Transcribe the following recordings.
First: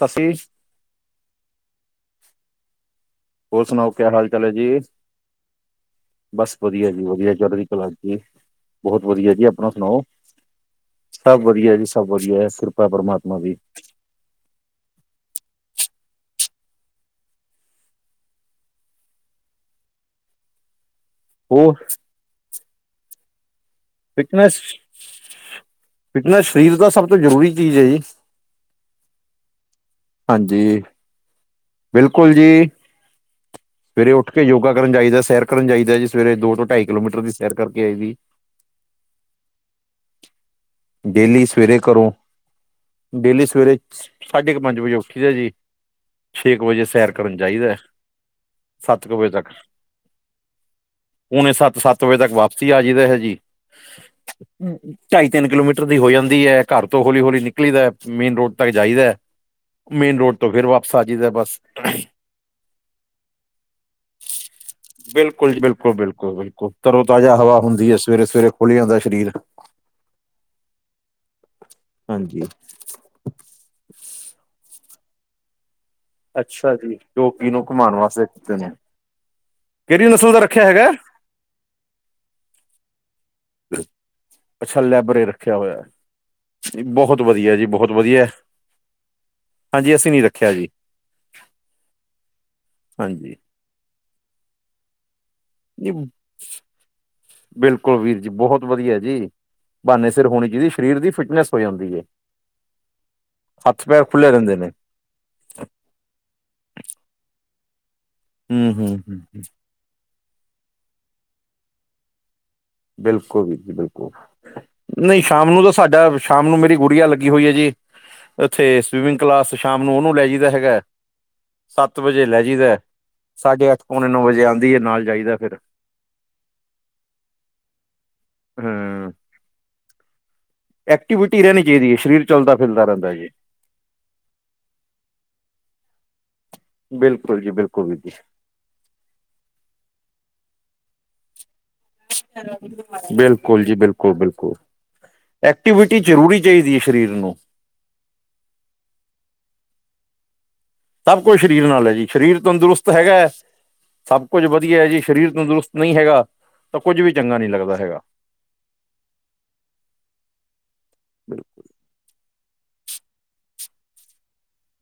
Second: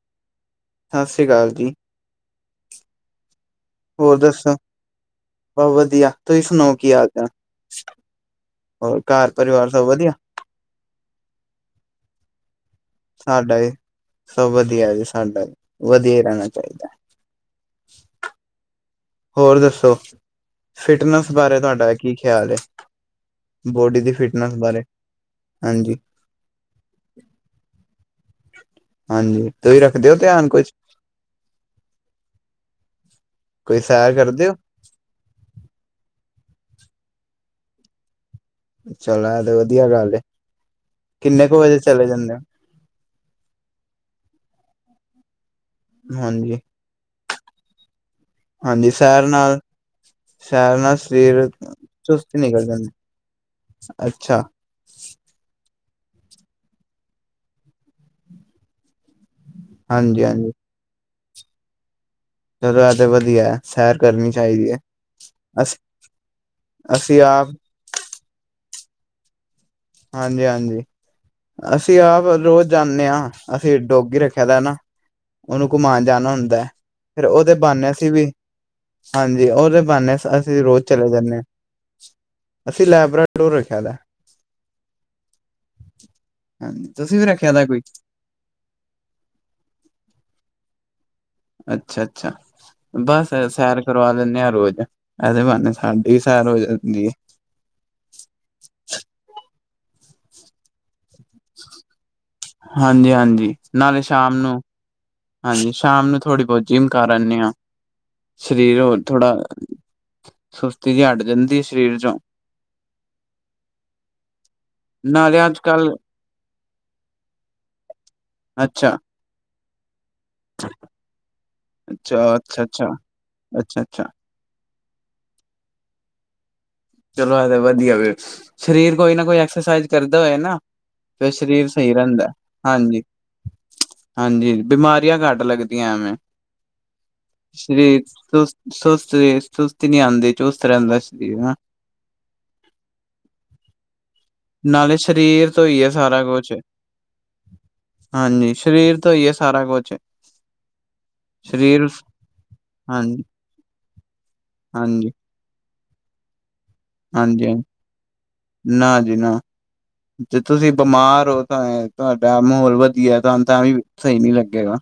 ਸਫ਼ੀਸ਼ ਸਤਿ ਸ੍ਰੀ ਅਕਾਲ ਜੀ ਹੋਰ ਸੁਨਾਓ ਕਿਆ ਹੋਰ ਹਾਲ ਚਾਲ ਹੈ ਦੱਸੋ? ਜੀ। ਬਸ ਵਧੀਆ, ਤੁਸੀਂ ਬਸ ਸੁਣਾਓ ਵਧੀਆ ਕੀ ਜੀ ਹਾਲ ਚਾਲ? ਵਧੀਆ ਚੜਦੀ ਕਲਾ ਚ ਜੀ ਹੋਰ ਬਹੁਤ ਘਰ ਵਧੀਆ ਜੀ ਪਰਿਵਾਰ ਅਪਣਾ ਸਭ ਸੁਣਾਓ ਵਧੀਆ? ਸਭ ਵਧੀਆ ਜੀ ਸਭ ਵਧੀਆ ਫਿਰ ਸਾਡਾ ਸਭ ਵਧੀਆ ਜੀ ਸਾਡਾ ਵਧੀਆ ਹੀ ਰਹਿਣਾ ਚਾਹੀਦਾ। ਹੋਰ ਦੱਸੋ ਫਿਟਨੈਸ ਬਾਰੇ ਹੋਰ ਤੁਹਾਡਾ ਕੀ ਖਿਆਲ ਏ। ਬੋਡੀ ਦੀ ਫਿਟਨੈਸ ਬਾਰੇ ਹਾਂਜੀ। ਫਿਟਨਸ ਸਰੀਰ ਦਾ ਸਭ ਤੋਂ ਜ਼ਰੂਰੀ ਚੀਜ਼ ਹੈ ਜੀ। ਹਾਂਜੀ ਤੁਸੀਂ ਰੱਖਦੇ ਓ ਧਿਆਨ ਕੁਛ ਹਾਂਜੀ ਬਿਲਕੁਲ ਜੀ ਕੋਈ ਸਵੇਰੇ ਸੈਰ ਉੱਠ ਕੇ ਕਰਦੇ ਹੋ? ਯੋਗਾ। ਕਰਨ ਜਾਈਦਾ ਸੈਰ ਕਰਨ ਜਾਈਦਾ ਜੀ ਸਵੇਰੇ ਦੋ ਤੋਂ ਢਾਈ ਕਿਲੋਮੀਟਰ ਦੀ ਸੈਰ ਕਰਕੇ ਆਈ ਵੀ ਚਲੋ ਇਹ ਤੇ ਵਧੀਆ ਗੱਲ ਏ ਡੇਲੀ ਕਿੰਨੇ ਕੁ ਵਜੇ ਸਵੇਰੇ ਚਲੇ ਕਰੋ ਜਾਂਨੇ ੳ। ਡੇਲੀ ਸਵੇਰੇ ਸਾਢੇ ਕੁ ਪੰਜ ਵਜੇ ੳਠੀ ਦਾ ਜੀ। ਛੇ ਹਾਂਜੀ, ਕੁ ਵਜੇ ਸੈਰ ਕਰਨ ਜਾਈਦਾ। ਹਾਂਜੀ ਸੱਤ ਕੁ ਸੈਰ ਵਜੇ ਤੱਕ ਨਾਲ ਸੈਰ ਨਾਲ ਸਰੀਰ ਪੌਣੇ ਸੱਤ ਸੱਤ ਵਜੇ ਤੱਕ ਚੁਸਤ ਨਿਕਲ ਵਾਪਸੀ ਆ ਜਾਈਦਾ ਹੈ ਜੀ ਜਾਂਦਾ ਅੱਛਾ। ਢਾਈ ਤਿੰਨ ਕਿਲੋਮੀਟਰ ਦੀ ਹੋ ਜਾਂਦੀ ਏ ਘਰ ਤੋਂ ਹੌਲੀ ਹੌਲੀ ਨਿਕਲੀ ਦਾ ਮੇਨ ਰੋਡ ਤੱਕ ਜਾਈਦਾ। ਹਮ [inaudible] ਮੇਨ ਰੋਡ ਤੋਂ ਫ਼ੇਰ ਵਾਪਸ ਆ ਜਾਈਦਾ ਬਸ। ਚਲੋ ਇਹ ਤੇ ਵਧੀਆ ਸੈਰ ਕਰਨੀ ਚਾਹੀਦੀ ਹੈ। ਬਿਲਕੁਲ ਜੀ ਬਿਲਕੁਲ ਬਿਲਕੁਲ ਬਿਲਕੁਲ ਤਰੋ ਅਸੀਂ ਤਾਜ਼ਾ ਆਪ ਹਵਾ ਹੁੰਦੀ ਹੈ ਸਵੇਰੇ ਸਵੇਰੇ ਖੁਲ੍ਹ ਜਾਂਦਾ ਸ਼ਰੀਰ। ਹਾਂਜੀ ਹਾਂਜੀ ਅਸੀਂ ਆਪ ਹਾਂਜੀ ਰੋਜ਼ ਜਾਨੇ ਆ ਅਸੀਂ ਡੋਗੀ ਰੱਖਿਆ ਦਾ ਨਾ ਉਹਨੂੰ ਘੁਮਾਨ ਜ ਜਾਨਾ ਹੁੰਦਾ ਅੱਛਾ ਜੀ ਫੇਰ ਜੋ ਕਿ ਉਹਦੇ ਨੂੰ ਬਾਨੇ ਘੁਮਾਉਣ ਅਸੀ ਵਾਸਤੇ ਵੀ ਕੀਤੇ ਨੇ ਹਾਂਜੀ, ਉਹਦੇ ਕਿਹੜੀ ਬਹਾਨੇ ਨਸਲ ਦਾ ਅਸੀਂ ਰੱਖਿਆ ਰੋਜ਼ ਹੈਗਾ ਚਲੇ ਜਾਂਦੇ ਹਾਂ ਅਸੀਂ ਲੈਬਰਟੋਰੀ ਰੱਖਿਆ ਦਾ ਅੱਛਾ ਲੈਬਰੇ ਰੱਖਿਆ ਹੋਇਆ, ਹਾਂਜੀ ਤੁਸੀਂ ਬਹੁਤ ਵੀ ਰੱਖਿਆ ਵਧੀਆ ਦਾ ਜੀ ਕੋਈ ਬਹੁਤ ਵਧੀਆ ਹਾਂਜੀ, ਅਸੀਂ ਨੀ ਰੱਖਿਆ ਜੀ ਅੱਛਾ -ਅੱਛਾ ਬਸ ਹਾਂਜੀ ਸੈਰ ਕਰਵਾ ਲੈਂਦੇ ਆਂ ਰੋਜ਼, ਇਹਦੇ ਬਣ ਇਹ ਜੀ ਸਾਡੀ ਵੀ ਸੈਰ ਹੋ ਜਾਂਦੀ ਏ ਬਿਲਕੁਲ ਵੀਰ ਜੀ ਬਹੁਤ ਵਧੀਆ ਜੀ, ਬਹਾਨੇ ਸਿਰ ਹੋਣੀ ਚਾਹੀਦੀ ਸਰੀਰ ਦੀ ਫਿਟਨੈਸ ਹੋ ਜਾਂਦੀ ਹੈ ਹਾਂਜੀ- ਹਾਂਜੀ, ਹੱਥ ਨਾਲੇ ਪੈਰ ਖੁੱਲੇ ਸ਼ਾਮ ਰਹਿੰਦੇ ਨੂੰ ਨੇ ਹਾਂਜੀ ਸ਼ਾਮ ਨੂੰ ਥੋੜ੍ਹੀ ਬਹੁਤ ਜਿਮ ਕਰ ਆਂਦੇ ਹਾਂ, ਹੂੰ ਸਰੀਰ ਹੂੰ ਹੋਰ ਹੂੰ, ਥੋੜਾ ਸੁਸਤੀ ਜਿਹੀ ਹਟ ਜਾਂਦੀ ਹੈ, ਸਰੀਰ 'ਚੋਂ ਬਿਲਕੁਲ ਵੀ ਜੀ ਬਿਲਕੁਲ ਨਹੀਂ ਨਾਲੇ ਸ਼ਾਮ ਨੂੰ ਤਾਂ ਅੱਜ-ਕੱਲ ਸਾਡਾ, ਸ਼ਾਮ ਨੂੰ ਮੇਰੀ ਗੁੜੀਆ ਲੱਗੀ ਹੋਈ ਹੈ ਜੀ, ਇੱਥੇ ਅੱਛਾ-ਅੱਛਾ, ਸਵੀਮਿੰਗ ਕਲਾਸ ਸ਼ਾਮ ਨੂੰ ਉਹਨੂੰ ਲੈ ਜ ਹੈਗਾ, ਸੱਤ ਵਜੇ ਲੈ ਜਾਈਦਾ, ਅੱਛਾ-ਅੱਛਾ, ਸਾਢੇ ਅੱਠ, ਅੱਛਾ-ਅੱਛਾ ਪੌਣੇ ਨੌ ਵਜੇ ਆਉਂਦੀ ਹੈ ਨਾਲ ਜਾਈਦਾ ਫਿਰ ਚਲੋ ਐ ਵਧੀਆ ਵੀ, ਸਰੀਰ ਹਾਂ ਕੋਈ ਨਾ ਕੋਈ ਐਕਸਰਸਾਈਜ਼ ਕਰਦਾ ਹੋਏ ਨਾ ਫਿਰ ਐਕਟੀਵਿਟੀ ਰਹਿਣੀ ਸਰੀਰ ਚਾਹੀਦੀ ਸਹੀ ਹੈ ਸਰੀਰ ਰਹਿੰਦਾ, ਚਲਦਾ ਫਿਰਦਾ ਹਾਂਜੀ ਰਹਿੰਦਾ ਜੀ ਹਾਂਜੀ, ਬਿਮਾਰੀਆਂ ਘੱਟ ਲੱਗਦੀਆਂ ਐਵੇਂ। ਬਿਲਕੁਲ ਜੀ ਬਿਲਕੁਲ ਵੀਰ ਸ਼੍ਰੀਰ ਜੀ ਤੁਸਤ। ਸੁਸਤ, ਸੁਸਤੀ ਨਹੀਂ ਆਉਂਦੀ, ਚੁਸਤ ਰਹਿੰਦਾ ਸਰੀਰ ਹਨਾ। ਬਿਲਕੁਲ ਜੀ ਬਿਲਕੁਲ- ਬਿਲਕੁਲ। ਨਾਲੇ ਸਰੀਰ ਤੋਂ ਹੀ ਹੈ ਐਕਟੀਵਿਟੀ ਸਾਰਾ ਜ਼ਰੂਰੀ ਕੁਛ ਚਾਹੀਦੀ ਹੈ ਸਰੀਰ ਨੂੰ। ਹਾਂਜੀ, ਸਰੀਰ ਤੋਂ ਹੀ ਹੈ ਸਾਰਾ ਕੁਛ। ਸਭ ਕੁੱਝ ਸਰੀਰ ਨਾਲ ਹੈ ਜੀ, ਸਰੀਰ ਤੰਦਰੁਸਤ ਹੈਗਾ ਹਾਂਜੀ ਹੈ, ਸਭ ਕੁੱਝ ਵਧੀਆ ਹੈ ਜੀ ਹਾਂਜੀ ਸਰੀਰ ਤੰਦਰੁਸਤ। ਨਹੀਂ ਹੈਗਾ, ਤਾਂ ਕੁੱਝ ਵੀ ਚੰਗਾ ਨਹੀਂ ਹਾਂਜੀ ਹਾਂਜੀ ਲੱਗਦਾ ਹੈਗਾ। ਨਾ ਜੀ ਨਾ। ਜੇ ਤੁਸੀਂ ਬਿਮਾਰ ਹੋ, ਤਾਂ ਤੁਹਾਡਾ ਮਾਹੌਲ ਵਧੀਆ, ਤੁਹਾਨੂੰ ਤਾਂ ਵੀ ਸਹੀ ਨੀ ਲੱਗੇਗਾ।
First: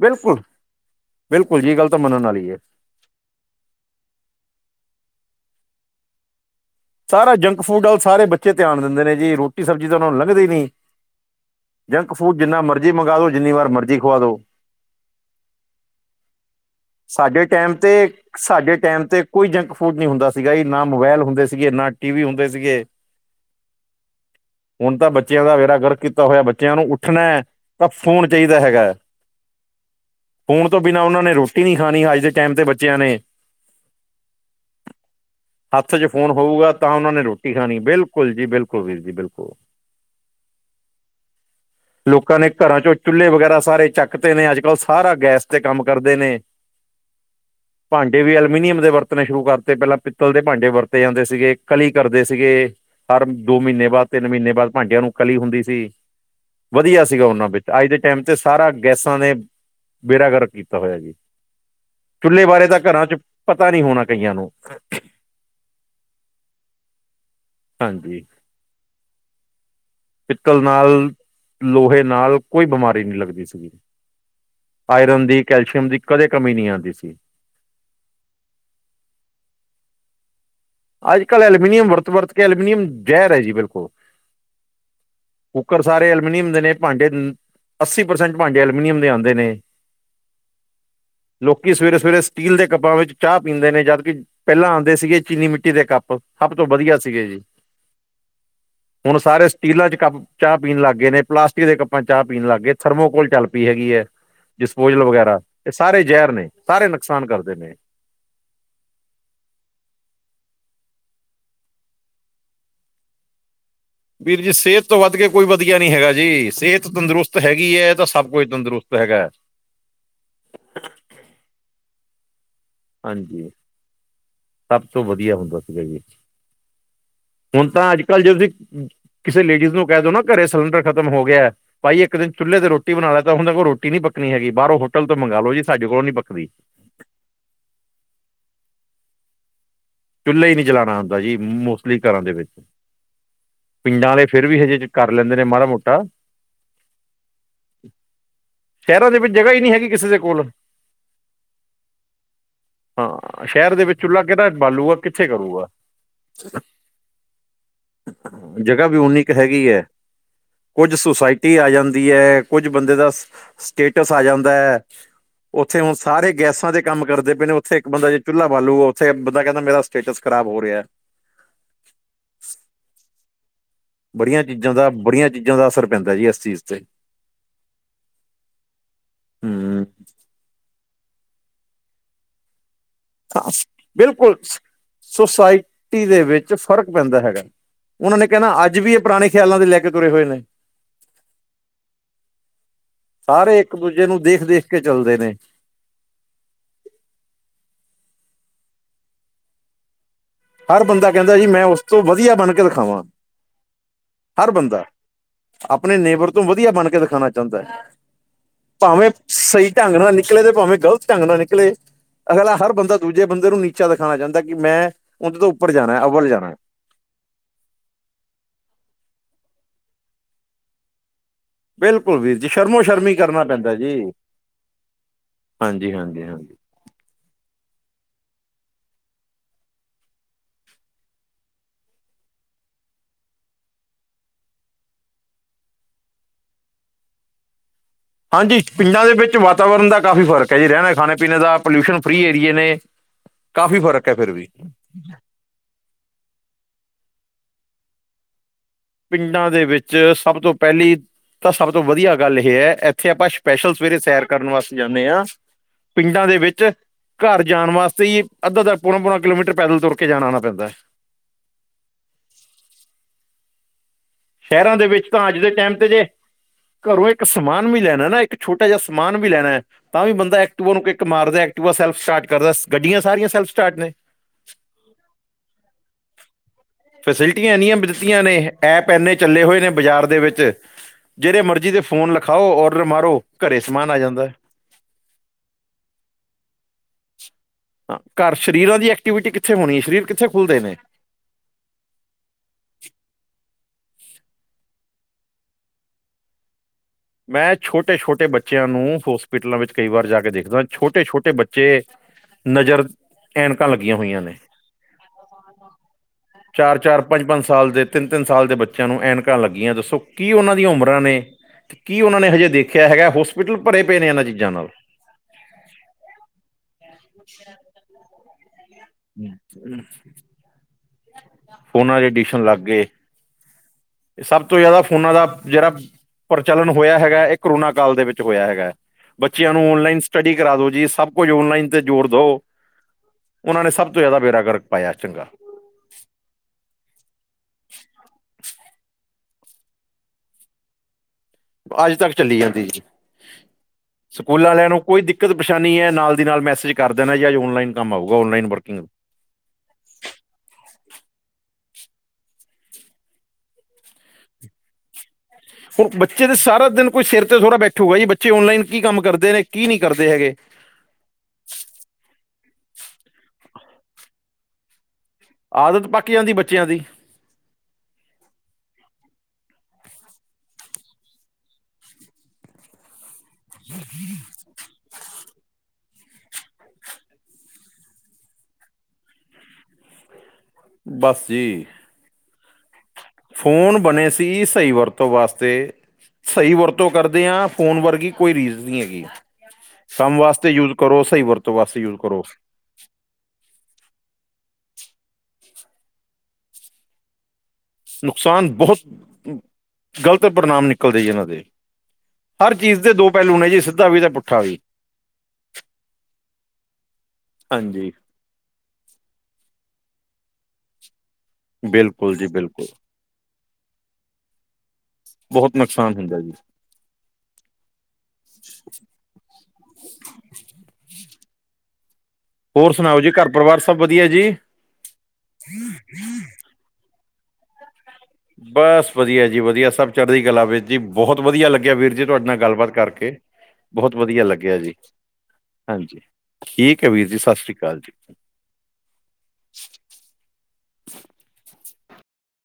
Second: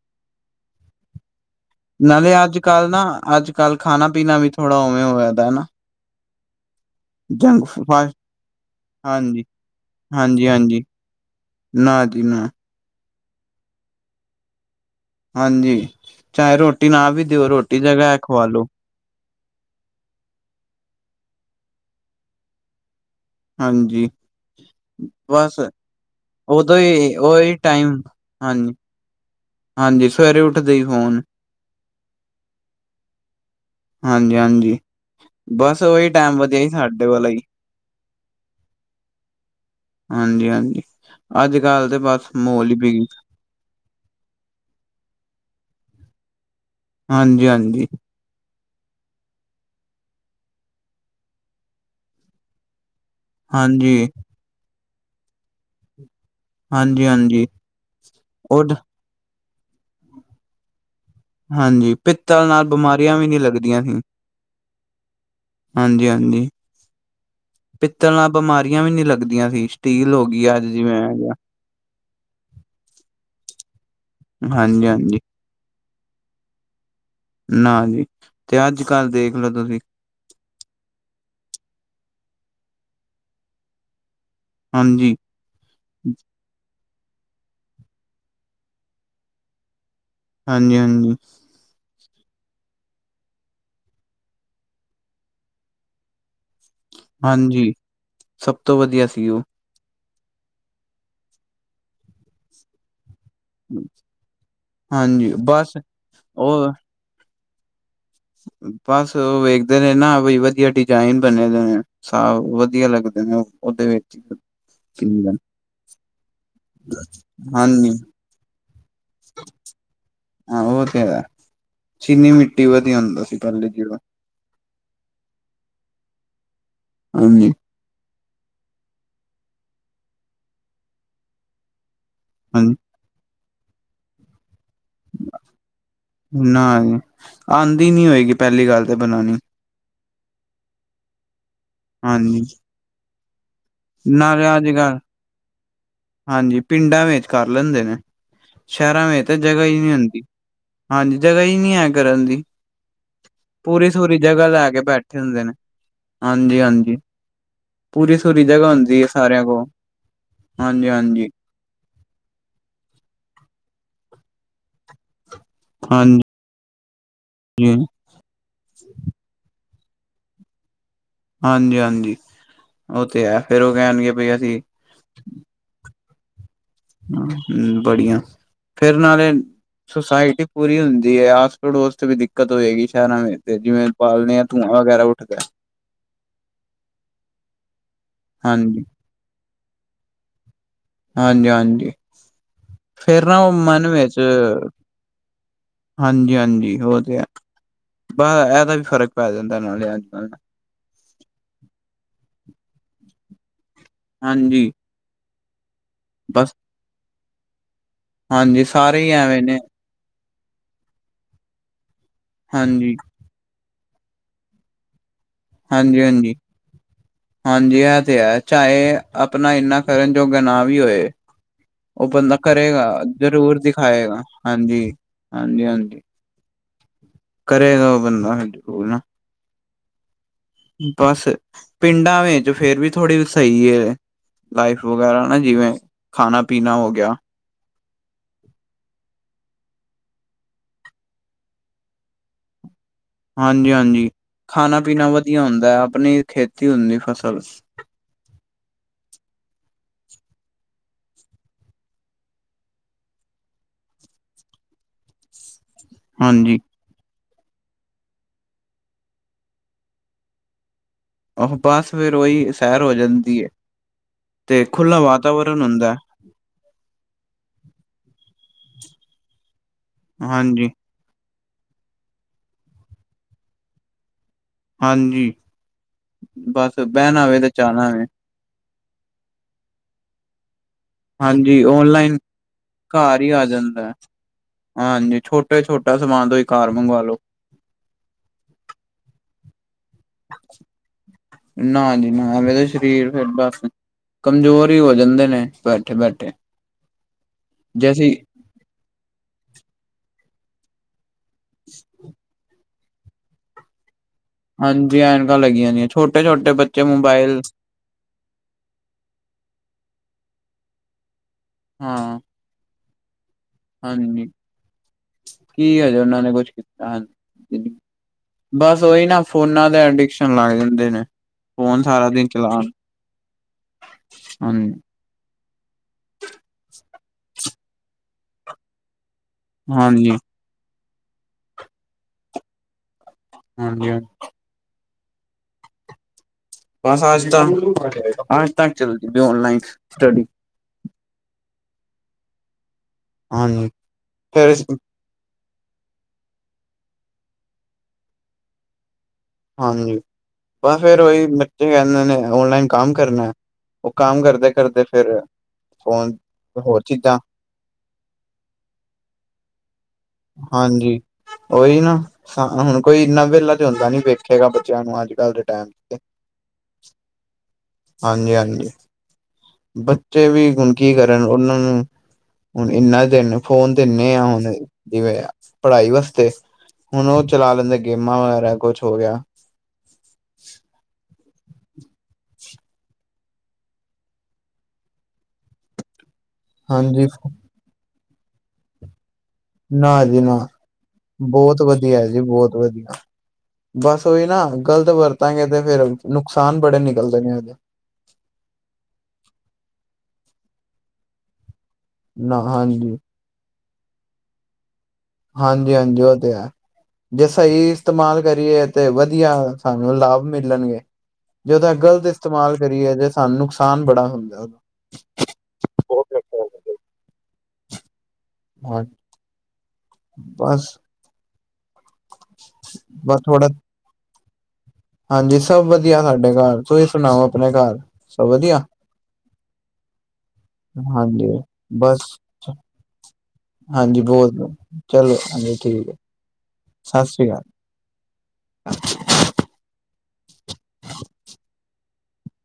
ਬਿਲਕੁਲ। ਬਿਲਕੁ ਜੀ ਗਲਤ। ਨਾਲੇ ਅੱਜ- ਕੱਲ੍ਹ ਨਾ, ਅੱਜ -ਕੱਲ੍ਹ ਖਾਣਾ ਪੀਣਾ ਵੀ ਥੋੜਾ ਉਵੇਂ ਹੋਇਆ ਦਾ ਹਨਾ। ਸਾਰਾ ਜੰਕ ਫੂਡ, ਫਾਸਟ ਸਾਰੇ ਬੱਚੇ ਧਿਆਨ ਦਿੰਦੇ ਨੇ ਜੀ, ਹਾਂਜੀ, ਰੋਟੀ -ਸਬਜ਼ੀ ਤਾਂ ਉਹਨਾਂ ਨੂੰ ਲੰਘਦੇ ਹਾਂਜੀ, ਹੀ ਨੀ। ਹਾਂਜੀ ਨਾ ਜੰਕ ਜੀ ਫੂਡ ਨਾ ਜਿੰਨਾ ਮਰਜ਼ੀ ਮੰਗਵਾ ਦੋ, ਜਿੰਨੀ ਵਾਰ ਮਰਜ਼ੀ ਖਵਾ ਦਉ। ਹਾਂਜੀ। ਚਾਹੇ ਰੋਟੀ ਨਾ ਵੀ ਸਾਡੇ ਦਿਓ ਟਾਈਮ ਰੋਟੀ ਤੇ, ਜਗ੍ਹਾ ਐ ਖਵਾ ਲੋ ਸਾਡੇ ਟਾਈਮ ਤੇ। ਕੋਈ ਜੰਕ ਫੂਡ ਨਹੀਂ ਹੁੰਦਾ ਸੀਗਾ ਜੀ, ਨਾ ਮੋਬਾਇਲ ਹੁੰਦੇ ਸੀਗੇ, ਨਾ ਟੀ ਵੀ ਹੁੰਦੇ ਸੀਗੇ। ਹਾਂਜੀ‌ ਹੁਣ ਤਾਂ ਬੱਚਿਆਂ ਦਾ ਵੇਰਾ ਗਰ ਕੀਤਾ ਹੋਇਆ, ਉਦੋਂ ਬੱਚਿਆਂ ਨੂੰ ਹੀ ਉੱਠਣਾ, ਉਹੀ ਤਾਂ ਟਾਈਮ ਫੋਨ ਚਾਹੀਦਾ ਹਾਂਜੀ, ਹੈਗਾ। [inaudible] ਫੋਨ ਉੱਠਦੇ ਤੋਂ ਹੀ ਬਿਨਾਂ ਉਹਨਾਂ ਨੇ ਰੋਟੀ ਨਹੀਂ ਖਾਣੀ ਅੱਜ ਦੇ ਟਾਈਮ ਤੇ ਬੱਚਿਆਂ ਨੇ। ਹਾਂਜੀ- ਹਾਂਜੀ, ਬਸ ਹੱਥ 'ਚ ਉਹੀ। ਫੋਨ ਟਾਈਮ ਵਧੀਆ ਸੀ ਹੋਊਗਾ ਤਾਂ ਸਾਡੇ ਉਹਨਾਂ ਨੇ ਵਾਲਾ ਹੀ ਰੋਟੀ ਖਾਣੀ, ਬਿਲਕੁਲ ਜੀ ਬਿਲਕੁਲ, ਵੀਰ ਜੀ ਬਿਲਕੁਲ। ਹਾਂਜੀ- ਹਾਂਜੀ, ਅੱਜ- ਕੱਲ੍ਹ ਤੇ ਬਸ ਮੋਲ ਹੀ ਵੀ। ਚੁੱਲੇ। ਵਗੈਰਾ ਸਾਰੇ ਚੱਕਤੇ ਨੇ ਅੱਜ ਕੱਲ੍ਹ ਸਾਰਾ ਗੈਸ ਤੇ ਕੰਮ ਕਰਦੇ ਨੇ। ਹਾਂਜੀ- ਹਾਂਜੀ। ਭਾਂਡੇ ਵੀ ਅਲਮੀਨੀਅਮ ਦੇ ਵਰਤਣੇ ਸ਼ੁਰੂ ਕਰਤੇ, ਪਹਿਲਾਂ ਪਿੱਤਲ ਦੇ ਭਾਂਡੇ ਵਰਤੇ ਜਾਂਦੇ ਸੀਗੇ, ਕਲੀ ਕਰਦੇ ਸੀਗੇ। ਹਰ ਦੋ ਮਹੀਨੇ ਬਾਅਦ, ਹਾਂਜੀ, ਤਿੰਨ ਮਹੀਨੇ ਬਾਅਦ, ਭਾਂਡਿਆਂ ਨੂੰ ਕਲੀ ਹੁੰਦੀ ਸੀ। ਵਧੀਆ ਹਾਂਜੀ, ਸੀਗਾ ਹਾਂਜੀ। ਉਹਨਾਂ ਵਿੱਚ, ਅੱਜ ਦੇ ਟਾਈਮ ਤੇ ਸਾਰਾ ਉਡ ਗੈਸਾਂ ਨੇ ਬੇੜਾ ਗਰਕ ਕੀਤਾ ਹੋਇਆ ਜੀ। ਹਾਂਜੀ ਚੁੱਲੇ ਪਿੱਤਲ ਨਾਲ ਬਾਰੇ ਤਾਂ ਘਰਾਂ ਬਿਮਾਰੀਆਂ 'ਚ ਪਤਾ ਨੀ ਹੋਣਾ ਕਈਆਂ ਨੂੰ। ਹਾਂਜੀ-ਹਾਂਜੀ, ਪਿੱਤਲ ਹਾਂਜੀ ਨਾਲ ਬਿਮਾਰੀਆਂ ਵੀ ਨਹੀਂ ਲੱਗਦੀਆਂ ਸੀ। ਸਟੀਲ। ਗਈ ਪਿੱਤਲ ਅੱਜ ਨਾਲ, ਜਿਵੇਂ ਲੋਹੇ ਨਾਲ, ਕੋਈ ਬਿਮਾਰੀ ਨੀ ਲੱਗਦੀ ਸੀਗੀ। ਹਾਂਜੀ ਹਾਂ। ਆਇਰਨ ਦੀ, ਕੈਲਸ਼ੀਅਮ ਦੀ, ਕਦੇ ਕਮੀ ਨੀ ਆਂਦੀ ਸੀ। ਨਾ ਜੀ ਤੇ ਅੱਜ-ਕੱਲ੍ਹ ਦੇਖਲੋ ਤੁਸੀਂ। ਅੱਜ ਕੱਲ੍ਹ ਐਲਮੀਨੀਅਮ ਵਰਤ-ਵਰਤ ਕੇ, ਅਲਮੀਨੀਅਮ ਜ਼ਹਿਰ ਐ ਜੀ ਬਿਲਕੁਲ। ਹਾਂਜੀ। ਕੂਕਰ ਸਾਰੇ ਐਲਮੀਨੀਅਮ ਦੇ ਨੇ ਭਾਂਡੇ ਅੱਸੀ ਪ੍ਰਸੈਂਟ ਭਾਂਡੇ ਐਲਮੀਨੀਅਮ ਦੇ ਆਂਦੇ ਨੇ। ਹਾਂਜੀ -ਹਾਂਜੀ। ਲੋਕੀ ਸਵੇਰੇ-ਸਵੇਰੇ ਸਟੀਲ ਦੇ ਕੱਪਾਂ ਵਿੱਚ ਚਾਹ ਪੀਂਦੇ ਨੇ, ਜਦਕਿ ਪਹਿਲਾਂ ਆਉਂਦੇ ਸੀਗੇ ਚੀਨੀ ਮਿੱਟੀ ਮਿੱਟੀ ਦੇ ਕੱਪ, ਸਭ ਤੋਂ ਵਧੀਆ ਸੀ। ਹਾਂਜੀ, ਸਭ ਤੋਂ ਵਧੀਆ ਹੁਣ ਸੀ ਉਹ। ਸਾਰੇ ਸਟੀਲਾਂ 'ਚ ਕੱਪ ਚਾਹ ਪੀਣ ਲਗ ਨੇ, ਪਲਾਸਟਿਕ ਦੇ ਕੱਪਾਂ ਚਾਹ ਪੀਣ ਲਗ ਗੇ, ਥਰਮੋਕੋਲ ਚੱਲ ਪੀ ਹੈਗੀ ਐ, ਡਿਸਪੋਜਲ ਹਾਂਜੀ ਵਗੈਰਾ ਇਹ ਬਸ ਸਾਰੇ ਜ਼ਹਿਰ ਨੇ, ਉਹ ਸਾਰੇ ਨੁਕਸਾਨ ਕਰਦੇ ਨੇ। ਬਸ ਉਹ ਵੇਖਦੇ ਨੇ ਨਾ, ਬਈ ਵਧੀਆ ਡਿਜਾਇਨ ਬਣੇ ਦੇ ਨੇ। ਸਾ ਵਧੀਆ ਲੱਗਦੇ ਨੇ, ਉਹਦੇ ਵਿੱਚ। ਵੀਰ ਜੀ, ਸਿਹਤ ਤੋਂ ਵੱਧ ਕੇ ਕੋਈ ਵਧੀਆ ਨੀ ਹੈਗਾ ਜੀ। ਸਿਹਤ ਤੰਦਰੁਸਤ ਹੈਗੀ ਐ, ਹਾਂਜੀ ਤਾਂ ਸਭ ਕੁਝ ਤੰਦਰੁਸਤ ਹੈਗਾ। ਹਾਂ ਉਹ ਤੇ ਹੈ। ਚੀਨੀ ਮਿੱਟੀ ਵਧੀਆ ਹੁੰਦਾ ਸੀ, ਹਾਂਜੀ ਪਹਿਲੇ ਜਿਹੜਾ ਸਭ ਤੋਂ ਵਧੀਆ ਹੁੰਦਾ ਸੀਗਾ ਵੀ- ਹਾਂਜੀ। ਹੁਣ ਤਾਂ ਅਜ-ਕਲ ਜੇ ਤੁਸੀ, ਕਿਸੇ ਲੇਡੀਜ਼ ਨੂੰ ਕਹਿ ਦੋ ਨਾ ਘਰੇ ਸਿਲੰਡਰ ਖਤਮ ਹੋ ਗਿਆ ਭਾਈ, ਇਕ ਦਿਨ ਚੁੱਲੇ ਤੇ ਹਾਂਜੀ ਰੋਟੀ ਬਣਾ ਲਾ ਤਾਂ ਉਹਨਾਂ ਕੋ ਰੋਟੀ ਨੀ ਪੱਕਣੀ ਹੈਗੀ, ਬਾਹਰੋਂ ਤੋਂ ਮੰਗਵਾ ਲਓ ਜੀ ਸਾਡੇ ਕੋਲੋਂ ਨੀ ਪੱਕਦੀ। ਨਾ ਈ, ਆਂਦੀ ਨੀ ਹੋਏਗੀ ਪਹਿਲੀ ਗੱਲ ਤੇ ਬਨਾਨੀ। ਚੁੱਲ੍ਹੇ ਈ ਨਹੀਂ ਜਲਾਣਾ ਆਂਦਾ ਜੀ, ਮੋਸਟਲੀ ਘਰਾਂ ਦੇ ਹਾਂਜੀ ਵਿਚ। [inaudible] ਨਾਲੇ ਅੱਜ-ਕਲ, ਨੇ ਮਾੜਾ ਮੋਟਾ ਹਾਂਜੀ ਪਿੰਡਾਂ ਵਿਚ ਕਰ ਲੈਂਦੇ ਨੇ- ਸ਼ਹਿਰਾਂ ਦੇ ਵਿਚ ਵਿੱਚ ਤਾਂ ਹੀ ਜਗ੍ਹਾ ਨਹੀਂ ਈ ਹੈਗੀ ਨਹੀ ਕਿਸੇ ਦੇ ਹੁੰਦੀ। ਕੋਲ ਹਾਂਜੀ ਜਗ੍ਹਾ ਈ ਨੀ ਹੈ ਕਰਨ ਦੀ- ਹਾਂ, ਸ਼ਹਿਰ ਦੇ ਪੂਰੀ ਵਿਚ ਸੂਰੀ ਚੁੱਲਾ ਜਗ੍ਹਾ ਕਿਹੜਾ ਲੈ ਕੇ ਬਾਲੂਗਾ, ਬੈਠੇ ਕਿੱਥੇ ਹੁੰਦੇ ਨੇ ਕਰੂਗਾ। ਹਾਂਜੀ ਹਾਂਜੀ ਪੂਰੀ ਸੂਰੀ ਜਗ੍ਹਾ ਵੀ ਹੁੰਦੀ ਹੈ ਓਨੀ ਕੁ ਸਾਰਿਆਂ ਕੋਲ ਹੈਗੀ ਐ। ਹਾਂਜੀ ਕੁੱਝ ਹਾਂਜੀ ਸੁਸਾਇ ਟੀ ਆ ਜਾਂਦੀ ਐ। ਕੁੱਝ ਬੰਦੇ ਦਾ ਸਟੇਟਸ ਆ ਜਾਂਦਾ ਐ ਉਥੇ ਹੁਣ ਸਾਰੇ ਹਾਂਜੀ ਗੈਸਾਂ ਤੇ ਕਮ ਕਰਦੇ ਪਏ ਨੇ, ਉਥੇ ਇਕ ਬੰਦਾ ਜੇ ਚੁੱਲ੍ਹਾ ਬਾਲੂਗਾ ਉਥੇ ਬੰਦਾ ਕਹਿੰਦਾ ਮੇਰਾ ਸਟੇਟਸ ਖਰਾਬ ਹੋ ਰਿਆ ਹਾਂਜੀ-ਹਾਂਜੀ, ਉਹ ਤੇ ਹੈ। ਫੇਰ ਉਹ ਕਹਿਣ ਬੜੀਆਂ ਚੀਜ਼ਾਂ ਦਾ, ਬੜੀਆਂ ਚੀਜਾਂ ਦਾ, ਅਸਰ ਪੈਂਦਾ ਜੀ ਇਸ ਚੀਜ਼ ਤੇ ਬੜੀਆਂ ਫਿਰ ਨਾਲੇ ਹੂੰ ਸੁਸਾਇਟੀ ਪੂਰੀ ਹੁੰਦੀ ਐ, ਆਸ ਪੜੋਸ ਤੇ ਵੀ ਦਿਕ ਬਿਲਕੁਲ, ਆ ਧੂੰਆਂ ਵਗੈਰਾ ਉੱਠਦਾ ਸੁਸਾਇਟੀ ਦੇ ਵਿਚ ਫ਼ਰਕ ਪੈਂਦਾ ਹੈਗਾ। ਉਹਨਾਂ ਨੇ ਕਹਿਣਾ ਅਜ ਹਾਂਜੀ ਵੀ ਇਹ ਪੁਰਾਣੇ ਖਿਆਲਾਂ ਦੇ ਲੈ ਕੇ ਤੁਰੇ ਹੋਏ ਨੇ- ਹਾਂਜੀ -ਹਾਂਜੀ, ਫੇਰ ਨਾ ਉਹ ਸਾਰੇ ਇੱਕ ਮਨ ਦੂਜੇ ਵਿਚ- ਨੂੰ ਦੇਖ-ਦੇਖ ਕੇ ਚੱਲਦੇ ਨੇ ਹਾਂਜੀ- ਹਾਂਜੀ ਉਹ ਤੇ ਹੈ। ਬ ਇਹਦਾ ਵੀ ਫ਼ਰਕ ਪੈ ਜਾਦਾ ਨਾਲੇ ਅਜ -ਕਲ ਹਰ ਬੰਦਾ ਕਹਿਦਾ ਜੀ ਮੈ ਉਸ ਤੋਂ ਵਧੀਆ ਬਣ ਕੇ ਦਿਖਾਵਾਂ, ਹਰ ਹਾਂਜੀ, ਬੰਦਾ- ਆਪਣੇ ਨੇਬਰ ਤੋਂ ਬਸ ਵਧੀਆ ਬਣ ਕੇ ਦਿਖਾਉਣਾ ਚਾਹੁੰਦਾ ਹੈ, ਹਾਂਜੀ ਸਾਰੇ ਭਾਵੇਂ ਹੀ ਐਵੇਂ ਨੇ ਸਹੀ- ਢੰਗ ਨਾਲ ਨਿਕਲੇ ਤੇ ਭਾਵੇਂ ਗਲਤ ਢੰਗ ਨਾਲ ਨਿਕਲੇ, ਅਗਲਾ ਹਰ ਬੰਦਾ ਹਾਂਜੀ, ਦੂਜਾ- ਦੂਜੇ ਬੰਦੇ ਨੂੰ ਨੀਚਾ ਦਿਖਾਉਣਾ ਚਾਹੁੰਦਾ, ਕਿ ਮੈ- ਹਾਂਜੀ- ਹਾਂਜੀ- ਹਾਂਜੀ ਇਹ ਤੇ ਹੈ। ਚਾਹੇ ਆਪਣਾ ਇੰਨਾ ਕਰਨ ਜੋਗਾ ਨਾ ਵੀ ਹੋਏ- ਉਹ ਬਿਲਕੁਲ ਬੰਦਾ ਵੀਰ ਜੀ ਸ਼ਰਮੋ ਕਰੇਗਾ, ਸ਼ਰਮੀ ਕਰਨਾ ਜ਼ਰੂਰ ਪੈਂਦਾ ਜੀ ਦਿਖਾਏਗਾ, ਹਾਂਜੀ- ਹਾਂਜੀ- ਹਾਂਜੀ-ਹਾਂਜੀ ਹਾਂਜੀ -ਹਾਂਜੀ- ਕਰੇਗਾ ਬੰਦਾ ਜਰੂਰ ਨਾ- ਬਸ, ਪਿੰਡਾਂ ਵਿਚ ਫੇਰ ਵੀ ਥੋੜ੍ਹੀ ਸਹੀ ਹੈ। ਲਾਈਫ ਵਗੈਰਾ ਨਾ ਜਿਵੇ, ਖਾਣਾ -ਪੀਣਾ ਹੋ ਗਿਆ। ਹਾਂਜੀ, ਪਿੰਡਾਂ ਦੇ ਵਿਚ ਵਾਤਾਵਰਨ ਦਾ ਕਾਫੀ ਫ਼ਰਕ ਹੈ ਜੀ ਰਹਿਣਾ, ਖਾਣੇ- ਪੀਣੇ ਦਾ ਪੋਲਿਉਸ਼ਨ ਫਰੀ ਏਰੀਏ ਨੇ- ਹਾਂਜੀ- ਕਾਫ਼ੀ ਹਾਂਜੀ, ਫ਼ਰਕ ਹੈ ਫਿਰ ਵੀ ਖਾਣਾ ਪੀਣਾ ਵਧੀਆ ਹੁੰਦਾ ਹੈ। ਆਪਣੀ ਖੇਤੀ ਹੁੰਦੀ ਫਸਲ। ਪਿੰਡਾਂ ਦੇ ਵਿਚ ਸਭ ਤੋਂ ਪਹਿਲੀ ਤਾਂ ਸਭ ਤੋਂ ਵਧੀਆ ਗੱਲ ਇਹ ਹੈ। ਇਥੇ ਆਪਾਂ ਸਪੈਸ਼ਲ ਸਵੇਰੇ ਸੈਰ ਕਰਨ ਵਾਸਤੇ ਜਾਦੇ ਹਾਂ। ਪਿੰਡਾਂ ਦੇ ਹਾਂਜੀ। ਵਿਚ, ਘਰ ਜਾਣ ਵਾਸਤੇ ਹੀ ਅੱਧਾ- ਅੱਧਾ, ਪੋਣਾ ਪੋਣਾ ਕਿਲੋਮੀਟਰ ਪੈਦਲ ਤੁਰ ਕੇ ਜਾਣ ਆਉਣਾ ਪੈਂਦਾ ਹੈ। ਉਹ ਬਸ ਫਿਰ ਉਹੀ, ਸੈਰ ਹੋ ਜਾਦੀ ਹੈ ਏ। ਸ਼ਹਿਰਾਂ ਦੇ ਵਿਚ ਤਾਂ ਅਜ ਦੇ ਟਾਈਮ ਤੇ ਹੁੰਦਾ। ਜੇ- ਘਰੋਂ ਇਕ ਸਮਾਨ ਵੀ ਲੈਣਾ ਨਾ ਇਕ ਛੋਟਾ ਜਿਹਾ ਸਮਾਨ ਵੀ ਲੈਣਾ, ਤਾਂ ਵੀ ਬੰਦਾ ਹਾਂਜੀ, ਐਕਟਿਵਾ ਨੂੰ- ਮਾਰਦਾ, ਐਕਟ ਸੈਲਫ ਸਟਾਰਟ ਕਰਦਾ, ਗੱਡੀਆਂ ਸਾਰੀਆਂ ਸੈਲਫ ਸਟਾਰਟ ਨੇ- ਹਾਂਜੀ, ਬਸ ਬਹਿਣਾ ਹੋਵੇ ਤੇ ਫੈਸਿਲਿਟੀਆਂ ਇੰਨੀਆਂ ਚਣਾਵੇ- ਦਿੱਤੀਆਂ ਨੇ ਐਪ ਇਨੇ ਚੱਲੇ ਹੋਏ ਨੇ ਬਾਜ਼ਾਰ ਦੇ ਵਿਚ- ਜਿਹੜੇ ਹਾਂਜੀ ਮਰਜ਼ੀ ਦੇ ਫੋਨ ਓਨਲਾਈਨ ਲਿਖਾਓ, ਔਡਰ ਮਾਰੋ, ਘਰ ਹੀ ਆ ਘਰੇ ਜਾਂਦਾ ਸਮਾਨ ਹੈ। ਆ ਜਾਦਾ। ਹਾਂਜੀ, ਛੋਟਾ- ਛੋਟਾ ਸਮਾਨ ਤੁਸੀ ਕਾਰ ਮੰਗਵਾ ਲੋ- ਹਾਂ, ਘਰ ਸਰੀਰਾਂ ਦੀ ਐਕਟੀਵਿਟੀ ਕਿਥੇ ਹੋਣੀ ਹੈ। ਸਰੀਰ ਕਿਥੇ ਖੁੱਲ੍ਹਦੇ ਨੇ ਨਾ ਜੀ ਨਾ, ਐਵੇਂ ਤਾਂ ਸਰੀਰ ਫਿਰ ਬਸ ਕਮਜ਼ੋਰ ਹੀ ਹੋ ਜਾਂਦੇ ਨੇ, ਬੈਠੇ- ਬੈਠੇ ਮੈਂ ਛੋਟੇ- ਜੈਸੀਂ ਛੋਟੇ ਬੱਚਿਆਂ ਨੂੰ ਹੋਸਪਿਟਲਾਂ ਵਿੱਚ ਕਈ ਵਾਰ ਜਾ ਕੇ ਦੇਖਦਾ, ਛੋਟੇ -ਛੋਟੇ ਬੱਚੇ ਜੇ, ਨਜ਼ਰ, ਐਨਕਾਂ ਲੱਗੀਆਂ ਹੋਈਆਂ ਨੇ ਹਾਂਜੀ ਐਨਕਾਂ ਲੱਗੀਆਂ ਹੁੰਦੀਆਂ, ਛੋਟੇ- ਛੋਟੇ ਬੱਚੇ ਮੋਬਾਇਲ ਤਿੰਨ -ਤਿੰਨ ਸਾਲ ਦੇ ਬੱਚਿਆਂ ਨੂੰ ਐਨਕਾਂ ਲੱਗੀਆਂ ਦੱਸੋ, ਕੀ ਉਹਨਾਂ ਦੀਆਂ ਉਮਰਾਂ ਨੇ, ਤੇ ਕੀ ਹਾਂ ਉਹਨਾਂ ਨੇ ਹਜੇ ਦੇਖ ਦੇਖਿਆ ਹੈਗਾ, ਹੋਸਪਿਟਲ ਭਰੇ ਪਏ ਨੇ ਇਹਨਾਂ ਹਾਂਜੀ ਚੀਜ਼ਾਂ ਨਾਲ ਕੀ ਹਜੇ, ਉਹਨਾਂ ਨੇ ਕੁਛ ਕੀਤਾ ਬਸ ਓਹੀ ਨਾ, ਫੋਨਾਂ ਦੇ ਅਡਿਕਸ਼ਨ ਲੱਗ ਜਾਂਦੇ ਨੇ ਫੋਨ ਫੋਨਾਂ ਦੇ ਸਾਰਾ ਦਿਨ ਐਡੀਸ਼ਨ ਲੱਗ ਚਲਾ ਗਏ ਸਭ ਤੋਂ ਜ਼ਿਆਦਾ ਫੋਨਾਂ ਦਾ ਜਿਹੜਾ, ਪ੍ਰਚਲਨ ਹੋਇਆ ਹੈਗਾ ਇਹ ਕਰੋਨਾ ਕਾਲ ਦੇ ਵਿੱਚ ਹੋਇਆ ਹੈਗਾ ਹੈ ਬੱਚਿਆਂ ਨੂੰ ਓਨਲਾਈਨ ਹਾਂਜੀ ਸਟੱਡੀ ਕਰਾ ਦੋ ਜੀ, ਸਭ ਕੁਝ ਓਨਲਾਈਨ ਤੇ ਜੋਰ ਦੋ ਉਹਨਾਂ ਨੇ ਸਭ ਹਾਂਜੀ ਤੋਂ ਜ਼ਿਆਦਾ ਬੇਰਾਗਰਕ ਪਾਇਆ ਚੰਗਾ ਬਸ ਅਜ ਤੱਕ, ਅਜ ਤੱਕ ਚੱਲਦੀ ਔਨਲਾਈਨ ਸਟੱਡੀ ਅੱਜ ਤੱਕ ਚੱਲੀ ਜਾਂਦੀ, ਹਾਂਜੀ ਸਕੂਲਾਂ ਫਿਰ ਵਾਲਿਆਂ ਨੂੰ ਕੋਈ ਦਿੱ ਦਿੱਕਤ ਪਰੇਸ਼ਾਨੀ ਹੈ ਨਾਲ ਦੀ ਨਾਲ ਮੈਸੇਜ ਕਰ ਦੇਣਾ ਜ ਅਜ ਔਨਲਾਈਨ ਕੰਮ ਆਊਗਾ ਔਨਲਾਈਨ ਵਰਕਿੰਗ ਹਾਂਜੀ ਵ ਫਿਰ ਉਹੀ ਬੱਚੇ ਕਹਿੰਦੇ ਨੇ ਔਨਲਾਈਨ ਕੰਮ ਕਰਨਾ, ਉਹ ਕੰਮ ਕਰਦੇ -ਕਰਦੇ ਫਿਰ ਹੁਣ ਫੋਨ ਬੱਚੇ ਦੇ ਸਾਰਾ ਹੋਰ ਦਿਨ ਕੋਈ ਚੀਜ਼ਾਂ ਸਿਰ ਤੇ ਥੋਹਰਾ ਬੈਠ ਠੂਗਾ ਜੀ ਬੱਚੇ ਔਨਲਾਈਨ ਕੀ ਕੰਮ ਕਰਦੇ ਨੇ, ਕੀ ਨਈਂ ਕਰਦੇ ਹੈਗੇ। ਹਾਂਜੀ ਉਹੀ ਨਾ, ਹੁਣ ਕੋਈ ਇੰਨਾ ਵੇਲਾ ਚ ਹੁੰਦਾ ਨੀ ਵੇਖੇਗਾ ਬੱਚਿਆਂ ਨੂੰ ਅੱਜ ਕੱਲ ਦੇ ਟਾਈਮ ਆਦਤ ਤੇ ਪਕੱ ਜਾਂਦੀ ਬੱਚਿਆਂ ਦੀ। ਹਾਂਜੀ ਹਾਂਜੀ। ਬੱਚੇ ਵੀ ਹੁਣ ਕੀ ਕਰਨ ਉਹਨਾਂ ਨੂੰ ਹੁਣ ਇੰਨਾ ਦਿਨ ਫੋਨ ਦਿਨੇਂ ਆ ਹੁਣ ਜਿਵੇਂ ਪੜ੍ਹਾਈ ਵਾਸਤੇ, ਹੁਣ ਉਹ ਚਲਾ ਲੈਂਦੇ ਗੇਮਾਂ ਵਗੈਰਾ ਕੁਛ ਹੋ ਗਿਆ ਬਸ ਜੀ। ਫੋਨ ਬਣੇ ਸੀ ਸਹੀ ਵਰਤੋਂ ਵਾਸਤੇ, ਸਹੀ ਵਰਤੋਂ ਹਾਂਜੀ ਕਰਦੇ ਆਂ। ਫੋਨ ਵਰਗੀ ਕੋਈ ਰੀਜ਼ ਨਈਂ ਹੈਗੀ। ਨਾ ਕੰਮ ਜੀ ਨਾ, ਵਾਸਤੇ ਯੂਜ਼ ਕਰੋ ਸਹੀ ਵਰਤੋਂ ਬਹੁਤ ਵਾਸਤੇ ਯੂਜ਼ ਵਧੀਆ ਜੀ ਕਰੋ ਬਹੁਤ ਵਧੀਆ। ਬਸ ਉਹੀ ਨਾ ਗ਼ਲਤ ਵਰਤਾਂਗੇ ਤੇ ਫੇਰ ਨੁਕਸਾਨ ਬੜੇ ਨਿਕਲਦੇ ਨੇ ਇਹਦੇ ਨੁਕਸਾਨ ਬਹੁਤ ਗ਼ਲਤ ਪ੍ਰਣਾਮ ਨਿਕਲਦੇ ਜੀ ਇਹਨਾਂ ਦੇ ਨਾ ਹਰ ਚੀਜ਼ ਦੇ ਹਾਂਜੀ ਦੋ ਪਹਿਲੂ ਨੇ ਜੀ, ਸਿੱਧਾ ਵੀ ਤੇ ਪੁੱਠਾ ਵੀ। ਹਾਂਜੀ ਹਾਂਜੀ ਇਹ ਤੇ ਹੈ ਜੇ ਸਹੀ ਹਾਂਜੀ ਇਸਤੇਮਾਲ ਕਰੀਏ ਤੇ ਵਧੀਆ ਸਾਨੂੰ ਲਾਭ ਮਿਲਣਗੇ। ਜੇ ਤਾਂ ਗ਼ਲਤ ਬਿਲਕੁਲ ਜੀ ਇਸਤੇਮਾਲ ਬਿਲਕੁਲ ਕਰੀਏ ਜੇ ਸਾਨੂੰ ਨੁਕਸਾਨ ਬੜਾ ਹੁੰਦਾ ਬਹੁਤ ਨੁਕਸਾਨ ਬਹੁਤ ਹੁੰਦਾ ਜੀ। ਨੁਕਸਾਨ ਹਾਂ, ਬਸ ਹੋਰ ਸੁਣਾਓ ਜੀ ਬਸ ਘਰ ਥੋੜਾ ਪਰਿਵਾਰ ਸਭ ਵਧੀਆ ਜੀ। ਹਾਂਜੀ ਸਭ ਵਧੀਆ ਸਾਡੇ ਘਰ, ਤੁਸੀਂ ਸੁਣਾਓ ਆਪਣੇ ਘਰ। ਸਭ ਵਧੀਆ ਬਸ ਵਧੀਆ ਜੀ ਵਧੀਆ, ਸਭ ਚਰ ਦੀ ਗੱਲ ਵੀਰ ਜੀ ਬਹੁਤ ਹਾਂਜੀ ਵਧੀਆ ਲੱਗਿਆ ਵੀਰ ਬਸ ਜੀ ਤੁਹਾਡੇ ਨਾਲ ਗੱਲਬਾਤ ਕਰਕੇ। ਬਹੁਤ ਵਧੀਆ ਲੱਗਿਆ ਜੀ, ਚਲੋ ਠੀਕ ਹੈ ਹਾਂਜੀ। ਠੀਕ ਐ ਵੀਰ ਜੀ, ਸਤਿ ਸ੍ਰੀ ਅਕਾਲ ਜੀ। [inaudible] [inaudible]